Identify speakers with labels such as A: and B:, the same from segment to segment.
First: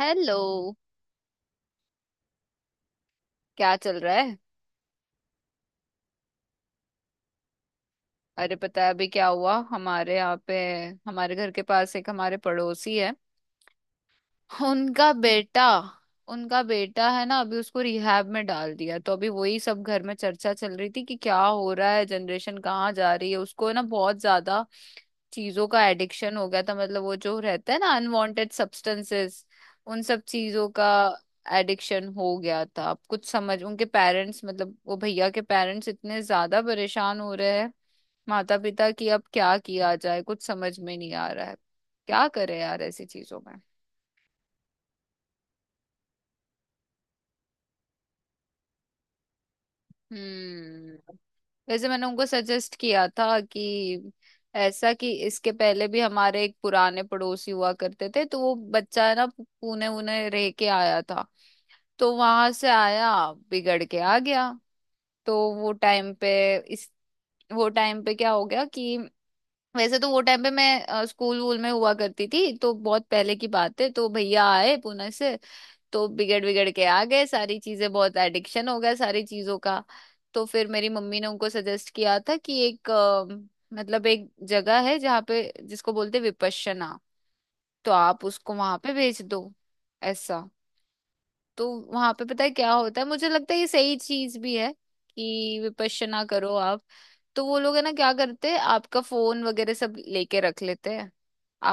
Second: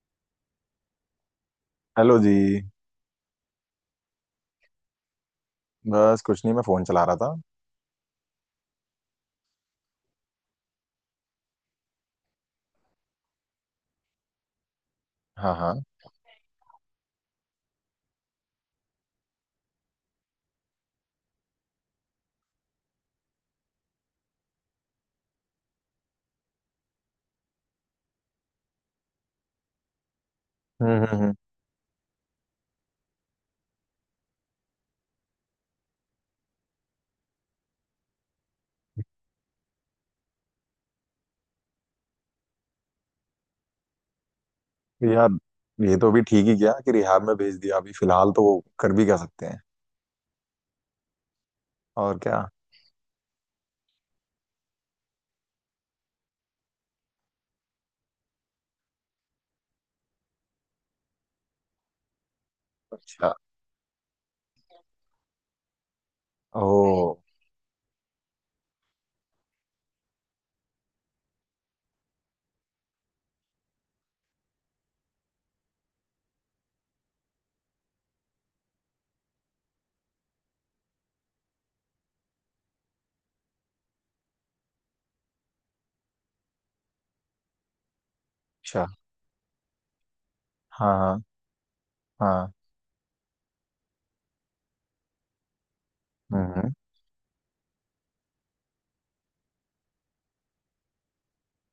A: Hello.
B: Hello जी।
A: क्या चल रहा है?
B: बस कुछ नहीं, मैं फोन चला रहा था।
A: अरे पता है अभी क्या हुआ हमारे यहाँ पे। हमारे घर के पास एक हमारे पड़ोसी है, उनका
B: हाँ
A: बेटा।
B: हाँ।
A: उनका बेटा है ना, अभी उसको रिहैब में डाल दिया। तो अभी वही सब घर में चर्चा चल रही थी कि क्या हो रहा है, जनरेशन कहाँ जा रही है। उसको ना बहुत ज्यादा चीजों का एडिक्शन हो गया था, मतलब वो जो रहता है ना, अनवांटेड सब्सटेंसेस, उन सब चीजों का
B: हम्म हम्म हम्म।
A: एडिक्शन हो गया था। अब कुछ समझ उनके पेरेंट्स, मतलब वो भैया के पेरेंट्स इतने ज्यादा परेशान हो रहे हैं, माता पिता, कि अब क्या किया जाए कुछ समझ में नहीं आ रहा है। क्या करे यार ऐसी चीजों में।
B: तो यार ये तो अभी ठीक ही किया कि रिहाब में भेज दिया, अभी फिलहाल तो वो कर भी क्या सकते हैं?
A: हम्म। वैसे मैंने
B: और
A: उनको
B: क्या।
A: सजेस्ट किया था कि ऐसा कि इसके पहले भी हमारे एक पुराने पड़ोसी हुआ करते थे, तो वो बच्चा है ना, पुणे उन्हें रह के आया था। तो वहां से आया,
B: अच्छा।
A: बिगड़ के आ गया। तो वो टाइम पे इस
B: ओ।
A: वो टाइम पे क्या हो गया कि, वैसे तो वो टाइम पे मैं स्कूल वूल में हुआ करती थी, तो बहुत पहले की बात है। तो भैया आए पुणे से, तो बिगड़ बिगड़ के आ गए, सारी चीजें, बहुत एडिक्शन हो गया सारी चीजों का। तो फिर मेरी मम्मी ने उनको सजेस्ट किया था कि एक मतलब एक जगह है जहाँ पे, जिसको बोलते हैं विपश्यना, तो आप उसको वहां
B: अच्छा।
A: पे भेज दो, ऐसा।
B: हाँ हाँ।
A: तो वहां पे पता है
B: हाँ।
A: क्या होता है, मुझे लगता है ये सही चीज भी है, कि विपश्यना
B: हम्म
A: करो
B: हम्म,
A: आप। तो वो लोग है ना, क्या करते हैं, आपका फोन वगैरह सब लेके रख लेते हैं।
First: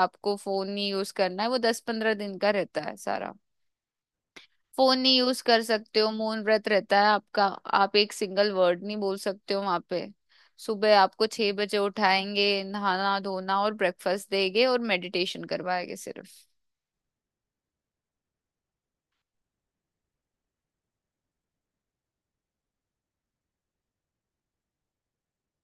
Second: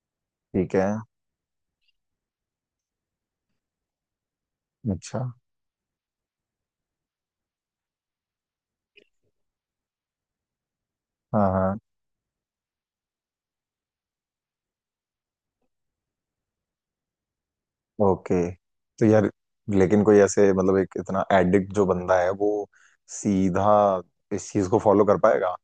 A: आपको फोन
B: ठीक है।
A: नहीं यूज करना है, वो 10-15 दिन का रहता है सारा। फोन नहीं
B: अच्छा।
A: यूज कर सकते हो, मौन व्रत रहता है आपका। आप एक सिंगल वर्ड नहीं बोल सकते हो वहां पे। सुबह आपको
B: हाँ
A: 6 बजे
B: हाँ।
A: उठाएंगे, नहाना धोना और ब्रेकफास्ट देंगे और मेडिटेशन करवाएंगे सिर्फ।
B: ओके। तो यार लेकिन कोई ऐसे मतलब एक इतना एडिक्ट जो बंदा है वो सीधा इस चीज को फॉलो कर पाएगा?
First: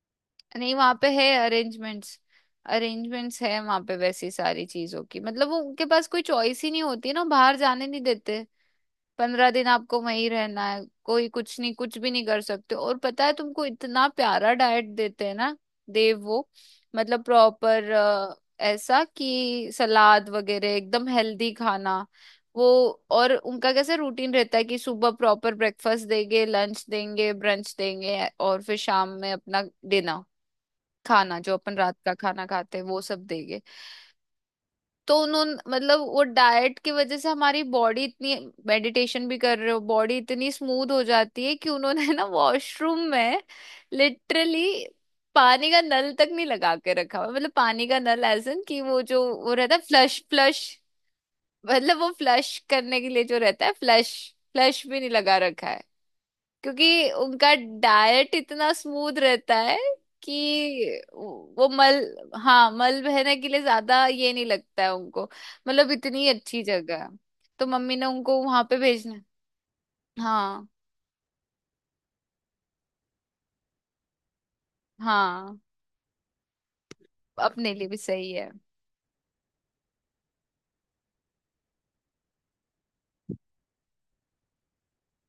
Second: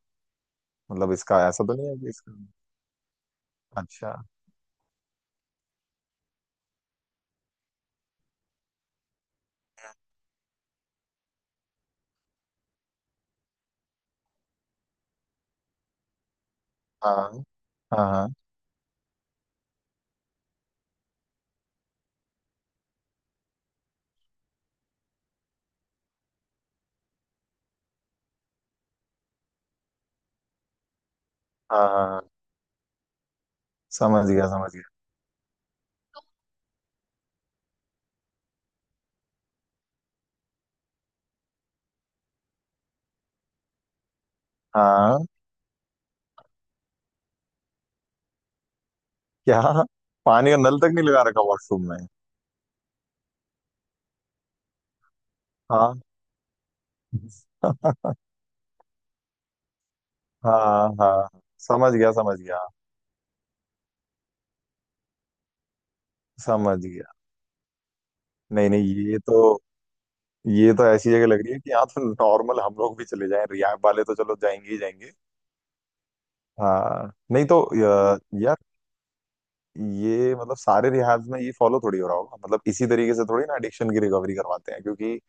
A: नहीं वहां पे
B: मतलब
A: है
B: इसका ऐसा तो नहीं है कि
A: अरेंजमेंट्स,
B: इसका।
A: अरेंजमेंट्स है वहां पे
B: अच्छा।
A: वैसी सारी चीजों की, मतलब वो उनके पास कोई चॉइस ही नहीं होती है ना, बाहर जाने नहीं देते। 15 दिन आपको वहीं रहना है, कोई कुछ नहीं, कुछ भी नहीं कर सकते। और पता है तुमको इतना प्यारा डाइट देते हैं ना। देव वो मतलब
B: हाँ
A: प्रॉपर,
B: हाँ हाँ
A: ऐसा कि सलाद वगैरह, एकदम हेल्दी खाना वो। और उनका कैसे रूटीन रहता है कि सुबह प्रॉपर ब्रेकफास्ट देंगे, लंच देंगे, ब्रंच देंगे, और फिर शाम में अपना डिनर, खाना जो अपन
B: हाँ।
A: रात
B: हाँ,
A: का
B: हाँ,
A: खाना खाते हैं वो सब देंगे।
B: समझ गया समझ गया।
A: तो उन्होंने, मतलब वो डाइट की वजह से हमारी बॉडी इतनी, मेडिटेशन भी कर रहे हो, बॉडी इतनी स्मूथ हो जाती है कि उन्होंने ना वॉशरूम में लिटरली
B: हाँ।
A: पानी का नल तक नहीं लगा के रखा हुआ, मतलब पानी का नल एज इन कि वो जो वो
B: क्या?
A: रहता है फ्लश।
B: पानी का
A: फ्लश,
B: नल तक नहीं लगा रखा वॉशरूम
A: मतलब
B: में?
A: वो फ्लश करने के लिए जो रहता है फ्लश, फ्लश भी नहीं लगा रखा है,
B: हाँ।
A: क्योंकि उनका डाइट इतना स्मूथ रहता है कि
B: हाँ हाँ।
A: वो
B: समझ
A: मल,
B: गया समझ गया।
A: हाँ मल बहने के लिए ज्यादा ये नहीं लगता है उनको, मतलब इतनी अच्छी
B: समझ
A: जगह है।
B: गया।
A: तो मम्मी ने उनको वहां
B: नहीं
A: पे
B: नहीं,
A: भेजना
B: ये
A: है।
B: तो
A: हाँ
B: ये तो ऐसी जगह लग रही है कि यहाँ तो नॉर्मल हम लोग भी चले जाएं, रियाब वाले तो चलो जाएंगे ही जाएंगे।
A: हाँ।
B: हाँ नहीं तो
A: अपने लिए भी सही है।
B: यार ये मतलब सारे रिहैब्स में ये फॉलो थोड़ी हो रहा होगा, मतलब इसी तरीके से थोड़ी ना एडिक्शन की रिकवरी करवाते हैं क्योंकि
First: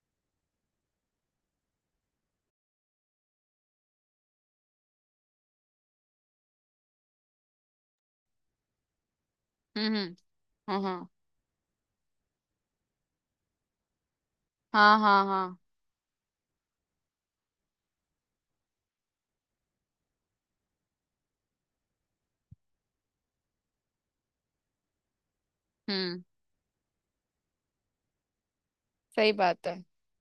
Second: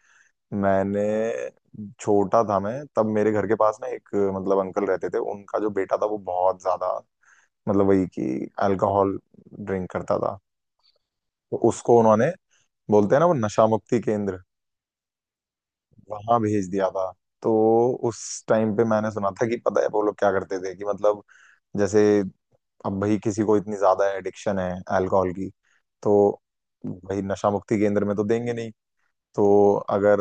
B: मैंने छोटा था मैं तब मेरे घर के पास ना एक मतलब अंकल रहते थे, उनका जो बेटा था वो बहुत ज्यादा मतलब वही कि अल्कोहल
A: हम्म,
B: ड्रिंक
A: हम्म।
B: करता था।
A: हाँ हाँ
B: तो उसको उन्होंने, बोलते हैं ना वो नशा मुक्ति केंद्र,
A: हाँ, हाँ हाँ।
B: वहां भेज दिया था। तो उस टाइम पे मैंने सुना था कि पता है वो लोग क्या करते थे कि मतलब जैसे अब भाई किसी को इतनी ज्यादा एडिक्शन है अल्कोहल की तो
A: हम्म।
B: भाई नशा मुक्ति केंद्र में तो देंगे नहीं।
A: सही
B: तो
A: बात है।
B: अगर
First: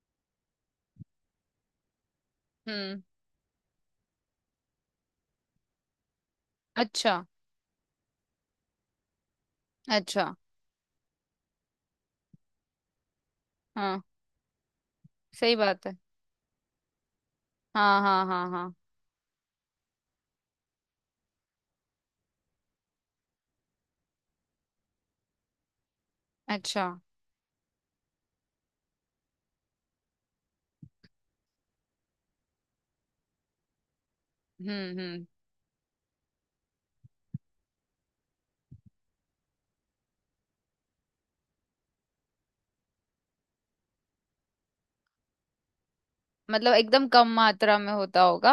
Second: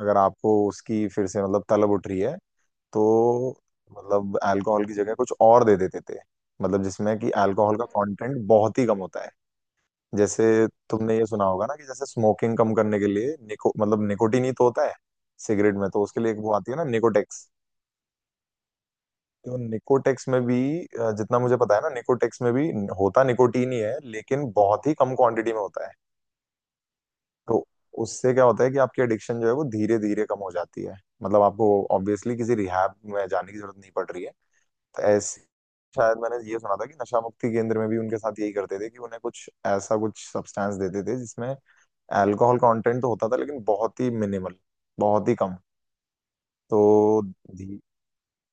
B: अगर आपको उसकी फिर से मतलब तलब उठ रही है,
A: हम्म।
B: तो मतलब अल्कोहल की जगह कुछ और दे देते थे, मतलब
A: अच्छा,
B: जिसमें कि अल्कोहल का कंटेंट बहुत ही कम होता है।
A: अच्छा।
B: जैसे तुमने ये सुना होगा ना कि जैसे स्मोकिंग कम करने के लिए निको
A: हाँ,
B: मतलब निकोटीन ही तो होता है
A: सही
B: सिगरेट
A: बात
B: में।
A: है।
B: तो उसके लिए एक वो आती है ना निकोटेक्स।
A: हाँ हाँ हाँ हाँ।
B: तो निकोटेक्स में भी जितना मुझे पता है ना, निकोटेक्स में भी होता निकोटीन ही है लेकिन बहुत ही कम क्वांटिटी में होता है।
A: अच्छा।
B: तो उससे क्या होता है कि आपकी एडिक्शन जो है वो धीरे धीरे कम हो जाती है, मतलब आपको ऑब्वियसली किसी रिहैब में जाने की जरूरत नहीं पड़ रही है
A: हम्म, हम्म।
B: ऐसे। शायद मैंने ये सुना था कि नशा मुक्ति केंद्र में भी उनके साथ यही करते थे कि उन्हें कुछ ऐसा कुछ सब्सटेंस देते थे जिसमें अल्कोहल कंटेंट तो होता था लेकिन बहुत ही मिनिमल, बहुत ही कम।
A: मतलब एकदम
B: तो
A: कम मात्रा
B: धी-
A: में होता होगा।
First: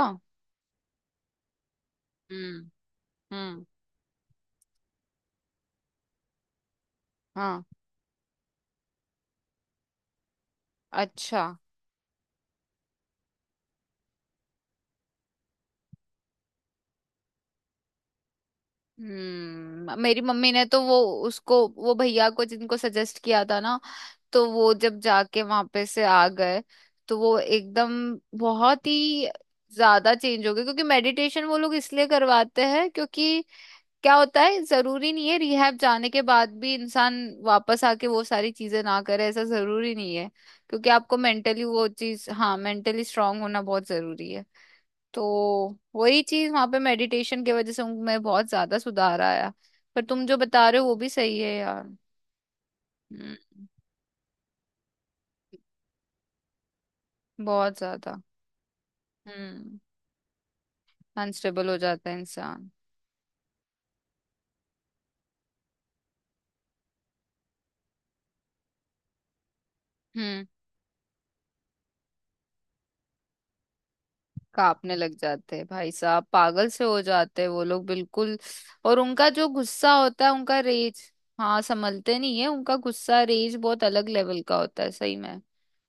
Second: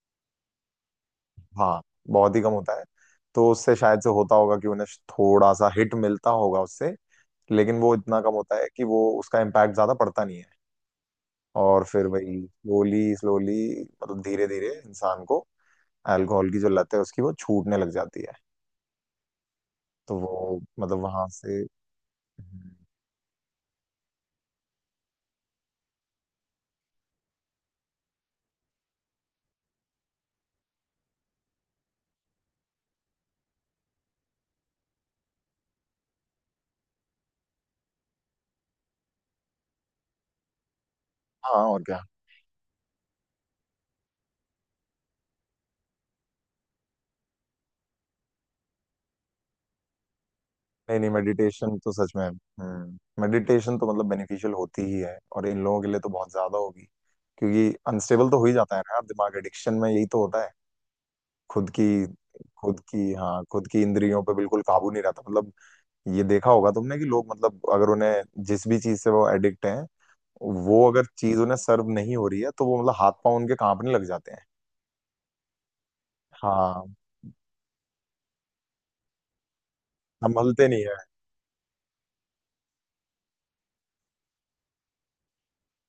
B: हाँ बहुत ही कम
A: हम्म,
B: होता है। तो
A: हम्म।
B: उससे शायद से होता होगा कि उन्हें थोड़ा सा हिट मिलता होगा उससे,
A: हाँ।
B: लेकिन वो इतना कम होता है कि वो उसका इम्पैक्ट ज्यादा पड़ता नहीं है।
A: अच्छा।
B: और फिर वही स्लोली स्लोली, मतलब धीरे धीरे इंसान को अल्कोहल की जो लत है उसकी वो छूटने लग जाती है।
A: हम्म।
B: तो
A: मेरी मम्मी
B: वो
A: ने तो वो,
B: मतलब वहां से।
A: उसको, वो भैया को जिनको सजेस्ट किया था ना, तो वो जब जाके वहां पे से आ गए, तो वो एकदम बहुत ही ज्यादा चेंज हो गए, क्योंकि मेडिटेशन वो लोग इसलिए करवाते हैं, क्योंकि क्या होता है, जरूरी नहीं है रिहैब जाने के बाद भी इंसान वापस आके वो सारी चीजें ना करे, ऐसा जरूरी नहीं है। क्योंकि आपको मेंटली
B: हाँ और
A: वो
B: क्या।
A: चीज, हाँ, मेंटली स्ट्रांग होना बहुत जरूरी है। तो वही चीज वहां पे मेडिटेशन की वजह से उनमें बहुत ज्यादा सुधार आया। पर तुम जो बता रहे हो वो
B: नहीं
A: भी
B: नहीं,
A: सही है
B: मेडिटेशन
A: यार।
B: तो सच में,
A: हम्म।
B: मेडिटेशन तो मतलब बेनिफिशियल होती ही है, और इन लोगों के लिए तो बहुत ज्यादा होगी क्योंकि
A: बहुत ज्यादा।
B: अनस्टेबल तो हो ही जाता है ना यार, दिमाग एडिक्शन
A: हम्म।
B: में यही तो होता है।
A: अनस्टेबल
B: खुद
A: हो
B: की
A: जाता है इंसान।
B: खुद की हाँ, खुद की इंद्रियों पे बिल्कुल काबू नहीं रहता, मतलब ये देखा होगा तुमने कि लोग, मतलब अगर उन्हें जिस भी चीज से वो एडिक्ट हैं,
A: हम्म।
B: वो अगर चीज उन्हें सर्व नहीं हो रही है तो वो मतलब हाथ पांव उनके कांपने लग जाते हैं।
A: कांपने लग जाते हैं, भाई साहब पागल से
B: हाँ,
A: हो जाते हैं वो लोग बिल्कुल। और उनका जो गुस्सा होता है, उनका
B: संभलते नहीं है।
A: रेज, हाँ संभलते नहीं है, उनका गुस्सा, रेज बहुत अलग लेवल का होता है सही में।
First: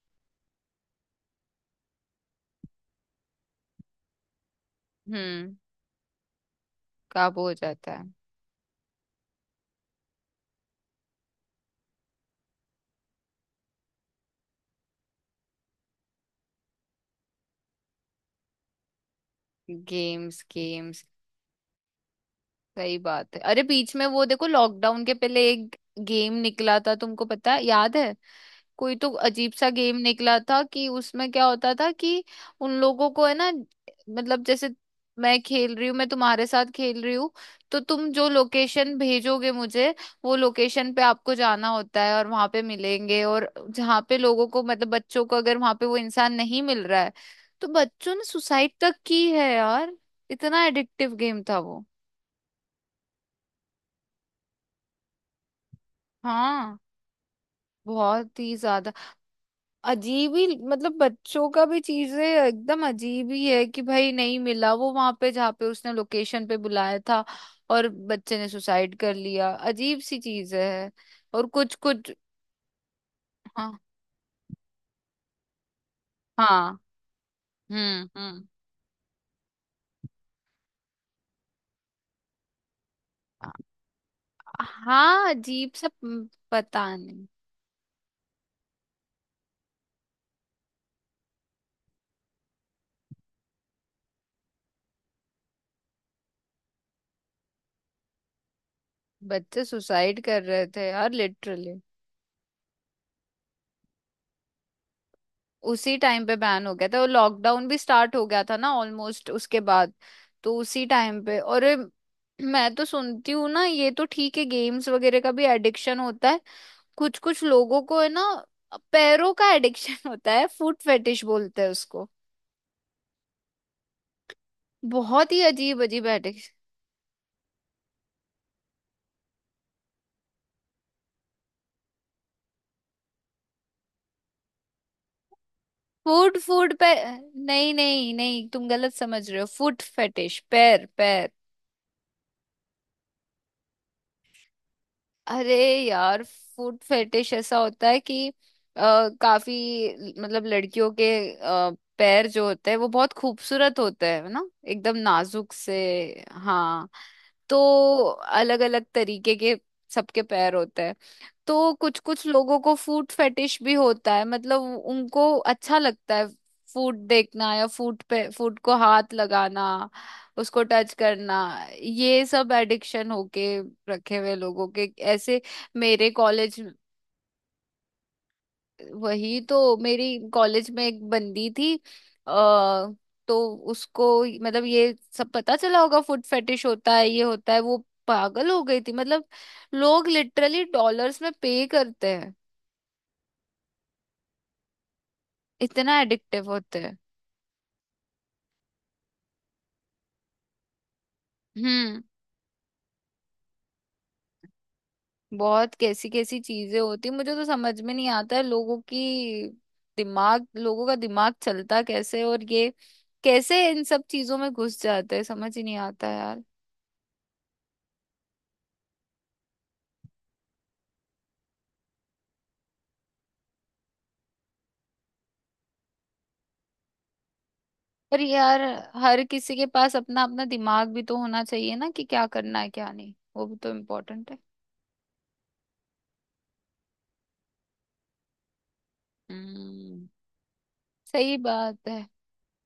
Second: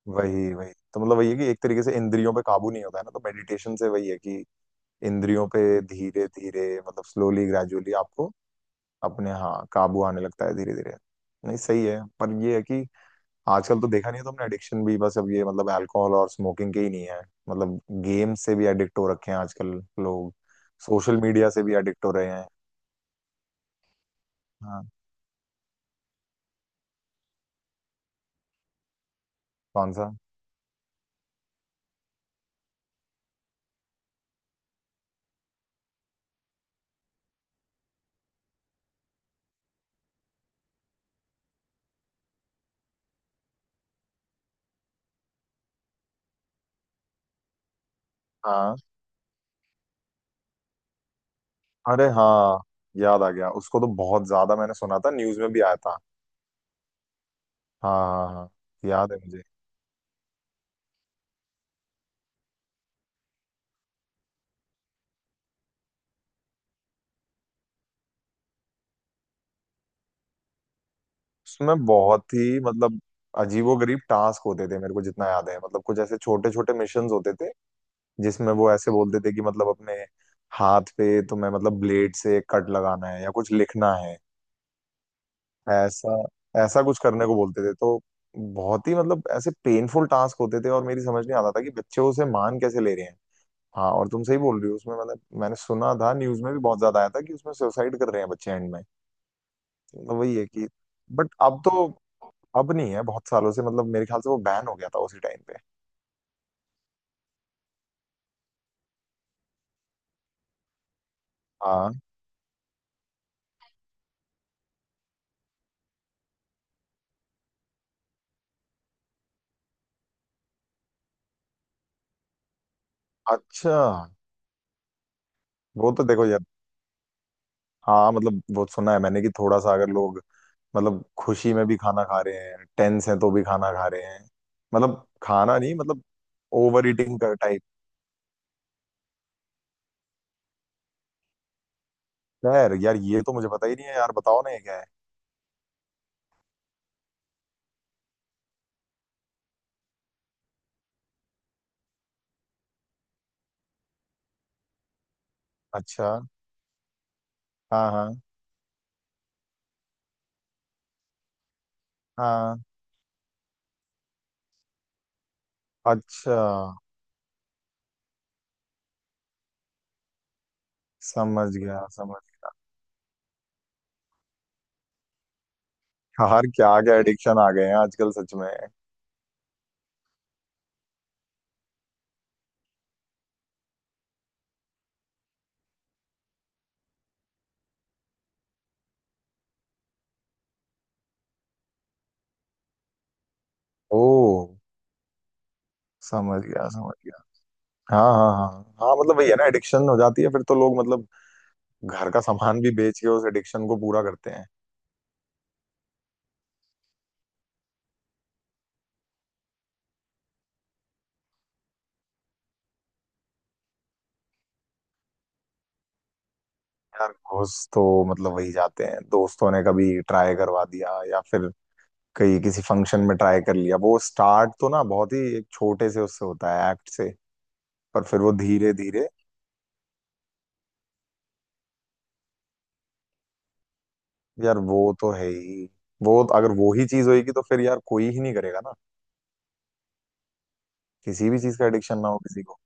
B: वही वही तो मतलब वही है कि एक तरीके से इंद्रियों पे काबू नहीं होता है ना, तो मेडिटेशन से वही है कि इंद्रियों
A: हम्म।
B: पे धीरे धीरे, मतलब
A: काबू
B: स्लोली
A: हो
B: ग्रेजुअली
A: जाता है।
B: आपको अपने, हाँ काबू आने लगता है धीरे धीरे। नहीं सही है, पर ये है कि आजकल तो देखा नहीं है तुमने, एडिक्शन भी बस अब ये मतलब अल्कोहल और स्मोकिंग के ही नहीं है, मतलब गेम से भी एडिक्ट हो रखे हैं आजकल लोग,
A: गेम्स, गेम्स।
B: सोशल मीडिया से भी एडिक्ट हो रहे हैं।
A: सही बात है। अरे बीच में वो देखो,
B: हाँ।
A: लॉकडाउन के पहले एक गेम निकला था तुमको पता है, याद है? कोई तो अजीब सा
B: कौन
A: गेम
B: सा?
A: निकला था कि उसमें क्या होता था कि, उन लोगों को है ना, मतलब जैसे मैं खेल रही हूँ, मैं तुम्हारे साथ खेल रही हूँ, तो तुम जो लोकेशन भेजोगे मुझे, वो लोकेशन पे आपको जाना होता है और वहां पे मिलेंगे, और जहाँ पे लोगों को, मतलब बच्चों को, अगर वहां पे वो इंसान नहीं मिल रहा है तो बच्चों ने सुसाइड
B: हाँ,
A: तक की है यार। इतना एडिक्टिव गेम था वो।
B: अरे हाँ, याद आ गया, उसको तो बहुत ज्यादा मैंने सुना था, न्यूज में भी आया था।
A: हाँ।
B: हाँ हाँ
A: बहुत
B: हाँ,
A: ही ज्यादा।
B: याद है मुझे।
A: अजीब ही, मतलब बच्चों का भी, चीजें एकदम अजीब ही है कि भाई नहीं मिला वो वहां पे जहाँ पे उसने लोकेशन पे बुलाया था, और बच्चे ने सुसाइड कर लिया, अजीब सी चीज है। और कुछ
B: उसमें
A: कुछ,
B: बहुत ही मतलब
A: हाँ
B: अजीबोगरीब टास्क होते थे, मेरे को जितना याद है, मतलब कुछ ऐसे छोटे छोटे
A: हाँ,
B: मिशंस होते थे
A: हम्म,
B: जिसमें वो ऐसे बोलते थे कि मतलब अपने हाथ पे तुम्हें, मतलब ब्लेड से कट लगाना है या कुछ लिखना है।
A: हाँ, अजीब सा,
B: ऐसा ऐसा
A: पता
B: कुछ
A: नहीं।
B: करने को बोलते थे, तो बहुत ही मतलब ऐसे पेनफुल टास्क होते थे और मेरी समझ नहीं आता था कि बच्चे उसे मान कैसे ले रहे हैं। हाँ और तुम सही बोल रही हो, उसमें मतलब मैंने सुना था, न्यूज में भी बहुत ज्यादा आया था कि उसमें सुसाइड कर रहे हैं बच्चे एंड में।
A: बच्चे सुसाइड
B: वही
A: कर
B: है
A: रहे
B: कि
A: थे यार
B: बट
A: लिटरली।
B: अब नहीं है बहुत सालों से, मतलब मेरे ख्याल से वो बैन हो गया था उसी टाइम पे।
A: उसी टाइम पे बैन हो गया था, और लॉकडाउन भी स्टार्ट हो गया था ना ऑलमोस्ट उसके बाद, तो उसी टाइम पे। और
B: हाँ।
A: मैं तो सुनती हूँ ना, ये तो ठीक है, गेम्स वगैरह का भी एडिक्शन होता है, कुछ कुछ लोगों को है ना पैरों का एडिक्शन होता है, फूड फेटिश बोलते हैं उसको,
B: अच्छा।
A: बहुत ही अजीब
B: वो तो
A: अजीब
B: देखो यार,
A: एडिक्शन।
B: हाँ मतलब वो सुना है मैंने कि थोड़ा सा अगर लोग, मतलब खुशी में भी खाना खा रहे हैं, टेंस हैं तो भी खाना खा रहे हैं, मतलब खाना नहीं, मतलब
A: फूड, फूड पे।
B: ओवर ईटिंग का टाइप।
A: नहीं नहीं नहीं, तुम गलत समझ रहे हो, फूड फेटिश, पैर पैर।
B: खैर यार ये तो मुझे पता ही नहीं है, यार बताओ ना ये क्या है?
A: अरे यार, फूड फेटिश ऐसा होता है कि काफी, मतलब लड़कियों के अ, पैर जो होते हैं वो बहुत खूबसूरत होते हैं, है ना, एकदम नाजुक से।
B: अच्छा
A: हाँ। तो
B: हाँ हाँ
A: अलग अलग तरीके के सबके पैर होते हैं, तो कुछ कुछ
B: हाँ।
A: लोगों को फूड फेटिश भी होता है, मतलब उनको अच्छा लगता है
B: अच्छा।
A: फूड देखना, या फूड पे, फूड को हाथ लगाना, उसको टच करना।
B: समझ गया समझ
A: ये सब एडिक्शन होके रखे हुए लोगों के ऐसे। मेरे
B: गया। यार
A: कॉलेज
B: क्या क्या एडिक्शन आ गए हैं आजकल सच में।
A: वही तो, मेरी कॉलेज में एक बंदी थी, तो उसको, मतलब ये सब पता चला होगा, फुट फेटिश होता है, ये होता है वो, पागल हो गई थी, मतलब लोग लिटरली डॉलर्स में पे करते हैं,
B: ओ।
A: इतना
B: समझ
A: एडिक्टिव
B: गया
A: होते
B: समझ
A: हैं।
B: गया। हाँ हाँ हाँ हाँ, मतलब वही है ना, एडिक्शन हो जाती है फिर तो लोग मतलब
A: हम्म।
B: घर का सामान भी बेच के उस एडिक्शन को पूरा करते हैं।
A: बहुत कैसी कैसी चीजें होती, मुझे तो समझ में नहीं आता है लोगों की, दिमाग लोगों का दिमाग चलता कैसे, और ये कैसे इन सब चीजों में घुस जाते हैं, समझ ही नहीं आता यार।
B: यार घूस तो मतलब वही जाते हैं, दोस्तों ने कभी ट्राई करवा दिया या फिर कहीं किसी फंक्शन में ट्राई कर लिया, वो स्टार्ट तो ना बहुत ही एक छोटे से उससे होता है एक्ट से, पर फिर
A: पर
B: वो
A: यार,
B: धीरे धीरे।
A: हर किसी के पास अपना अपना दिमाग भी तो होना चाहिए ना कि क्या करना है क्या नहीं, वो भी तो इम्पोर्टेंट है।
B: यार वो तो है ही, वो अगर वो ही चीज होगी तो फिर यार कोई ही नहीं करेगा ना
A: हम्म।
B: किसी
A: सही
B: भी चीज का
A: बात
B: एडिक्शन
A: है।
B: ना हो किसी को।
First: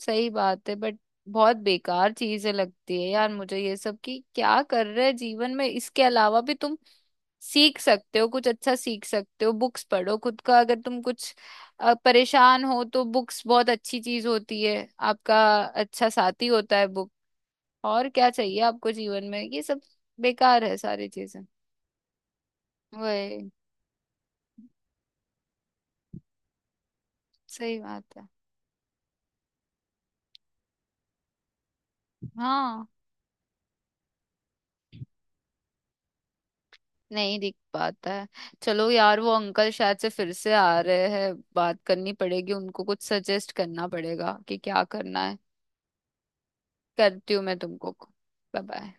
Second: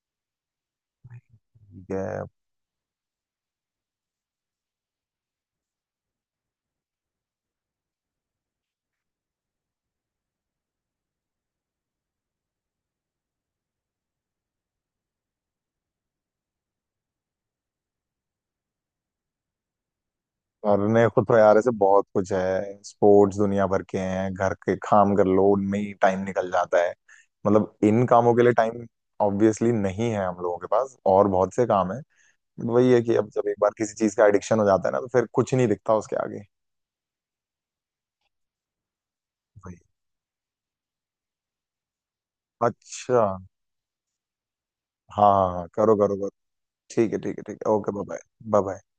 A: सही बात है, बट बहुत
B: ठीक
A: बेकार
B: है।
A: चीजें लगती है यार मुझे ये सब, कि क्या कर रहे हैं जीवन में, इसके अलावा भी तुम सीख सकते हो, कुछ अच्छा सीख सकते हो, बुक्स पढ़ो, खुद का अगर तुम कुछ परेशान हो तो बुक्स बहुत अच्छी चीज होती है, आपका अच्छा साथी होता है बुक। और क्या चाहिए आपको जीवन में, ये सब बेकार है
B: और ने
A: सारी
B: खुद तो
A: चीजें।
B: यार ऐसे बहुत कुछ है, स्पोर्ट्स
A: वही,
B: दुनिया भर के हैं, घर के काम कर लो उनमें ही टाइम निकल जाता है। मतलब
A: सही
B: इन
A: बात है।
B: कामों के लिए टाइम ऑब्वियसली नहीं है हम लोगों के पास, और बहुत से काम है।
A: हाँ,
B: वही है कि अब जब एक बार किसी चीज का एडिक्शन हो जाता है ना तो फिर कुछ नहीं दिखता उसके आगे।
A: नहीं दिख पाता है। चलो यार, वो अंकल
B: वही।
A: शायद से फिर से आ रहे हैं, बात करनी पड़ेगी, उनको कुछ
B: अच्छा हाँ।
A: सजेस्ट करना पड़ेगा कि क्या करना है।
B: हाँ, हाँ, करो करो करो। ठीक है
A: करती
B: ठीक
A: हूँ
B: है
A: मैं
B: ठीक है,
A: तुमको,
B: okay bye
A: bye
B: bye. Bye.
A: Bye.